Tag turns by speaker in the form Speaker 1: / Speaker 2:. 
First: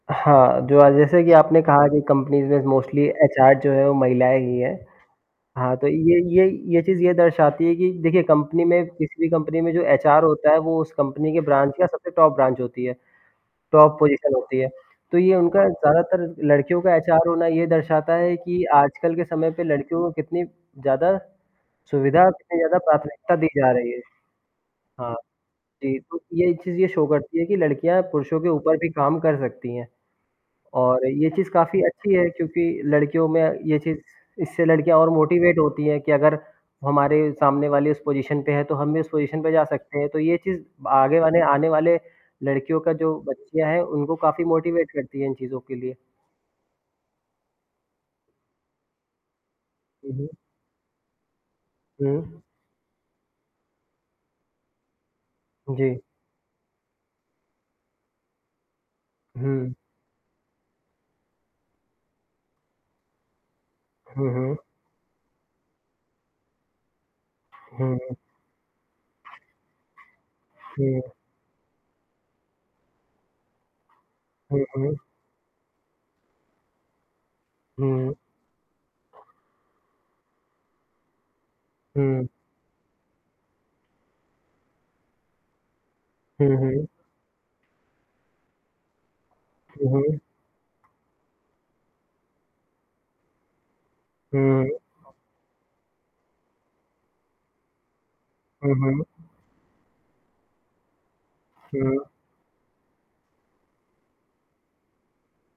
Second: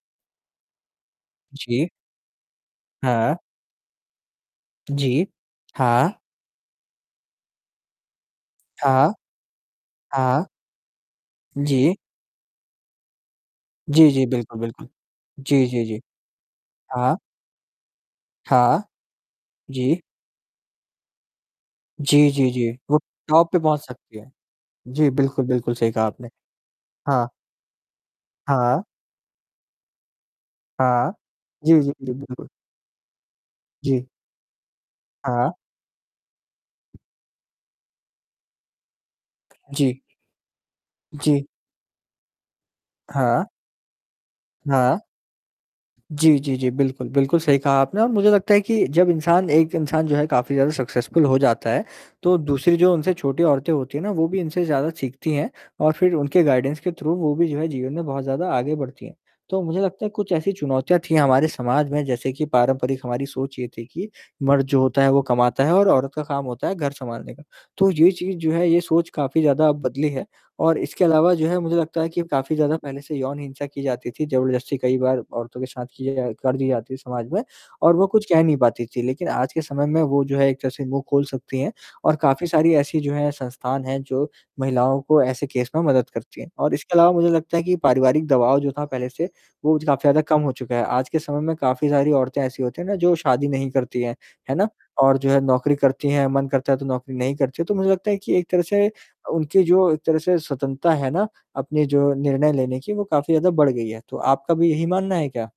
Speaker 1: हाँ, जो अ, जैसे कि आपने कहा
Speaker 2: जी।
Speaker 1: कि कंपनीज़ में मोस्टली
Speaker 2: हाँ।
Speaker 1: एचआर जो है वो महिलाएँ ही हैं।
Speaker 2: जी।
Speaker 1: हाँ, तो
Speaker 2: हाँ।
Speaker 1: ये ये ये चीज़ ये दर्शाती है कि देखिए कंपनी में
Speaker 2: हाँ।
Speaker 1: किसी भी कंपनी में जो एचआर
Speaker 2: हाँ।
Speaker 1: होता है, वो उस कंपनी के ब्रांच या
Speaker 2: जी।
Speaker 1: सबसे टॉप ब्रांच होती है? टॉप
Speaker 2: जी, जी।
Speaker 1: पोजीशन
Speaker 2: बिल्कुल,
Speaker 1: होती है,
Speaker 2: बिल्कुल।
Speaker 1: तो ये
Speaker 2: जी,
Speaker 1: उनका
Speaker 2: जी, जी।
Speaker 1: ज़्यादातर लड़कियों का
Speaker 2: हाँ।
Speaker 1: एचआर होना ये दर्शाता है कि
Speaker 2: हाँ।
Speaker 1: आजकल के समय पे
Speaker 2: जी।
Speaker 1: लड़कियों को कितनी ज़्यादा सुविधा
Speaker 2: जी,
Speaker 1: और
Speaker 2: जी,
Speaker 1: कितनी
Speaker 2: जी।
Speaker 1: ज़्यादा
Speaker 2: वो
Speaker 1: प्राथमिकता दी
Speaker 2: टॉप पे
Speaker 1: जा
Speaker 2: पहुँच
Speaker 1: रही है।
Speaker 2: सकती है। जी,
Speaker 1: हाँ।
Speaker 2: बिल्कुल, बिल्कुल, सही
Speaker 1: जी,
Speaker 2: कहा
Speaker 1: तो
Speaker 2: आपने।
Speaker 1: ये चीज़ ये शो
Speaker 2: हाँ।
Speaker 1: करती है कि लड़कियाँ पुरुषों के ऊपर
Speaker 2: हाँ।
Speaker 1: भी काम कर सकती हैं और
Speaker 2: हाँ।
Speaker 1: ये चीज़
Speaker 2: जी,
Speaker 1: काफ़ी
Speaker 2: जी,
Speaker 1: अच्छी
Speaker 2: जी।
Speaker 1: है
Speaker 2: बिल्कुल।
Speaker 1: क्योंकि लड़कियों में ये चीज़
Speaker 2: जी।
Speaker 1: इससे लड़कियाँ और
Speaker 2: हाँ।
Speaker 1: मोटिवेट होती हैं कि अगर हमारे सामने वाली उस पोजीशन पे है तो हम भी उस पोजीशन पे जा सकते
Speaker 2: जी।
Speaker 1: हैं। तो ये चीज़ आगे वाले
Speaker 2: जी।
Speaker 1: आने वाले लड़कियों का जो
Speaker 2: हाँ।
Speaker 1: बच्चियाँ है, उनको काफ़ी मोटिवेट
Speaker 2: हाँ।
Speaker 1: करती है इन चीज़ों के लिए।
Speaker 2: जी, जी, जी। बिल्कुल, बिल्कुल सही कहा आपने और मुझे लगता है कि जब इंसान एक इंसान जो
Speaker 1: हुँ,
Speaker 2: है,
Speaker 1: हुँ।
Speaker 2: काफ़ी ज़्यादा सक्सेसफुल हो जाता है, तो
Speaker 1: हुँ।
Speaker 2: दूसरी जो उनसे छोटी औरतें होती हैं ना, वो भी इनसे ज़्यादा सीखती हैं और
Speaker 1: जी।
Speaker 2: फिर उनके गाइडेंस के थ्रू वो भी जो है जीवन में बहुत ज़्यादा आगे बढ़ती हैं। तो
Speaker 1: हुँ।
Speaker 2: मुझे लगता है कुछ ऐसी चुनौतियाँ थी हमारे समाज में, जैसे कि पारंपरिक हमारी सोच ये थी कि,
Speaker 1: हुँ, हुँ।
Speaker 2: मर्द जो होता है वो कमाता है और औरत का काम होता है घर सँभालने का। तो ये
Speaker 1: हुँ।
Speaker 2: चीज़ जो है ये सोच काफ़ी ज़्यादा अब बदली है और इसके
Speaker 1: हुँ।
Speaker 2: अलावा जो है मुझे लगता है कि काफ़ी ज़्यादा पहले से यौन हिंसा की जाती थी,
Speaker 1: हुँ,
Speaker 2: ज़बरदस्ती
Speaker 1: हुँ।
Speaker 2: कई बार औरतों के साथ की जा कर दी जाती समाज में और वो
Speaker 1: हुँ।
Speaker 2: कुछ कह नहीं पाती थी। लेकिन आज के समय में वो जो है, एक तरह से मुँह खोल सकती हैं और
Speaker 1: हुँ।
Speaker 2: काफ़ी सारी ऐसी जो है संस्थान हैं, जो महिलाओं को ऐसे केस में मदद करती हैं
Speaker 1: हुँ,
Speaker 2: और
Speaker 1: हुँ।
Speaker 2: इसके अलावा मुझे लगता है कि पारिवारिक दबाव जो था, पहले से वो ज
Speaker 1: हुँ,
Speaker 2: काफ़ी
Speaker 1: हुँ।
Speaker 2: ज़्यादा कम हो चुका है। आज के समय में काफ़ी सारी औरतें ऐसी होती हैं ना जो शादी नहीं करती हैं, है
Speaker 1: हुँ,
Speaker 2: ना?
Speaker 1: हुँ।
Speaker 2: और जो है नौकरी करती हैं, मन करता है तो नौकरी नहीं करती है, तो मुझे लगता है कि एक तरह
Speaker 1: हुँ,
Speaker 2: से
Speaker 1: हुँ।
Speaker 2: उनकी जो एक तरह से स्वतंत्रता है ना, अपने
Speaker 1: हुँ।
Speaker 2: जो निर्णय लेने की वो काफ़ी ज़्यादा बढ़ गई है। तो आपका भी यही मानना है क्या?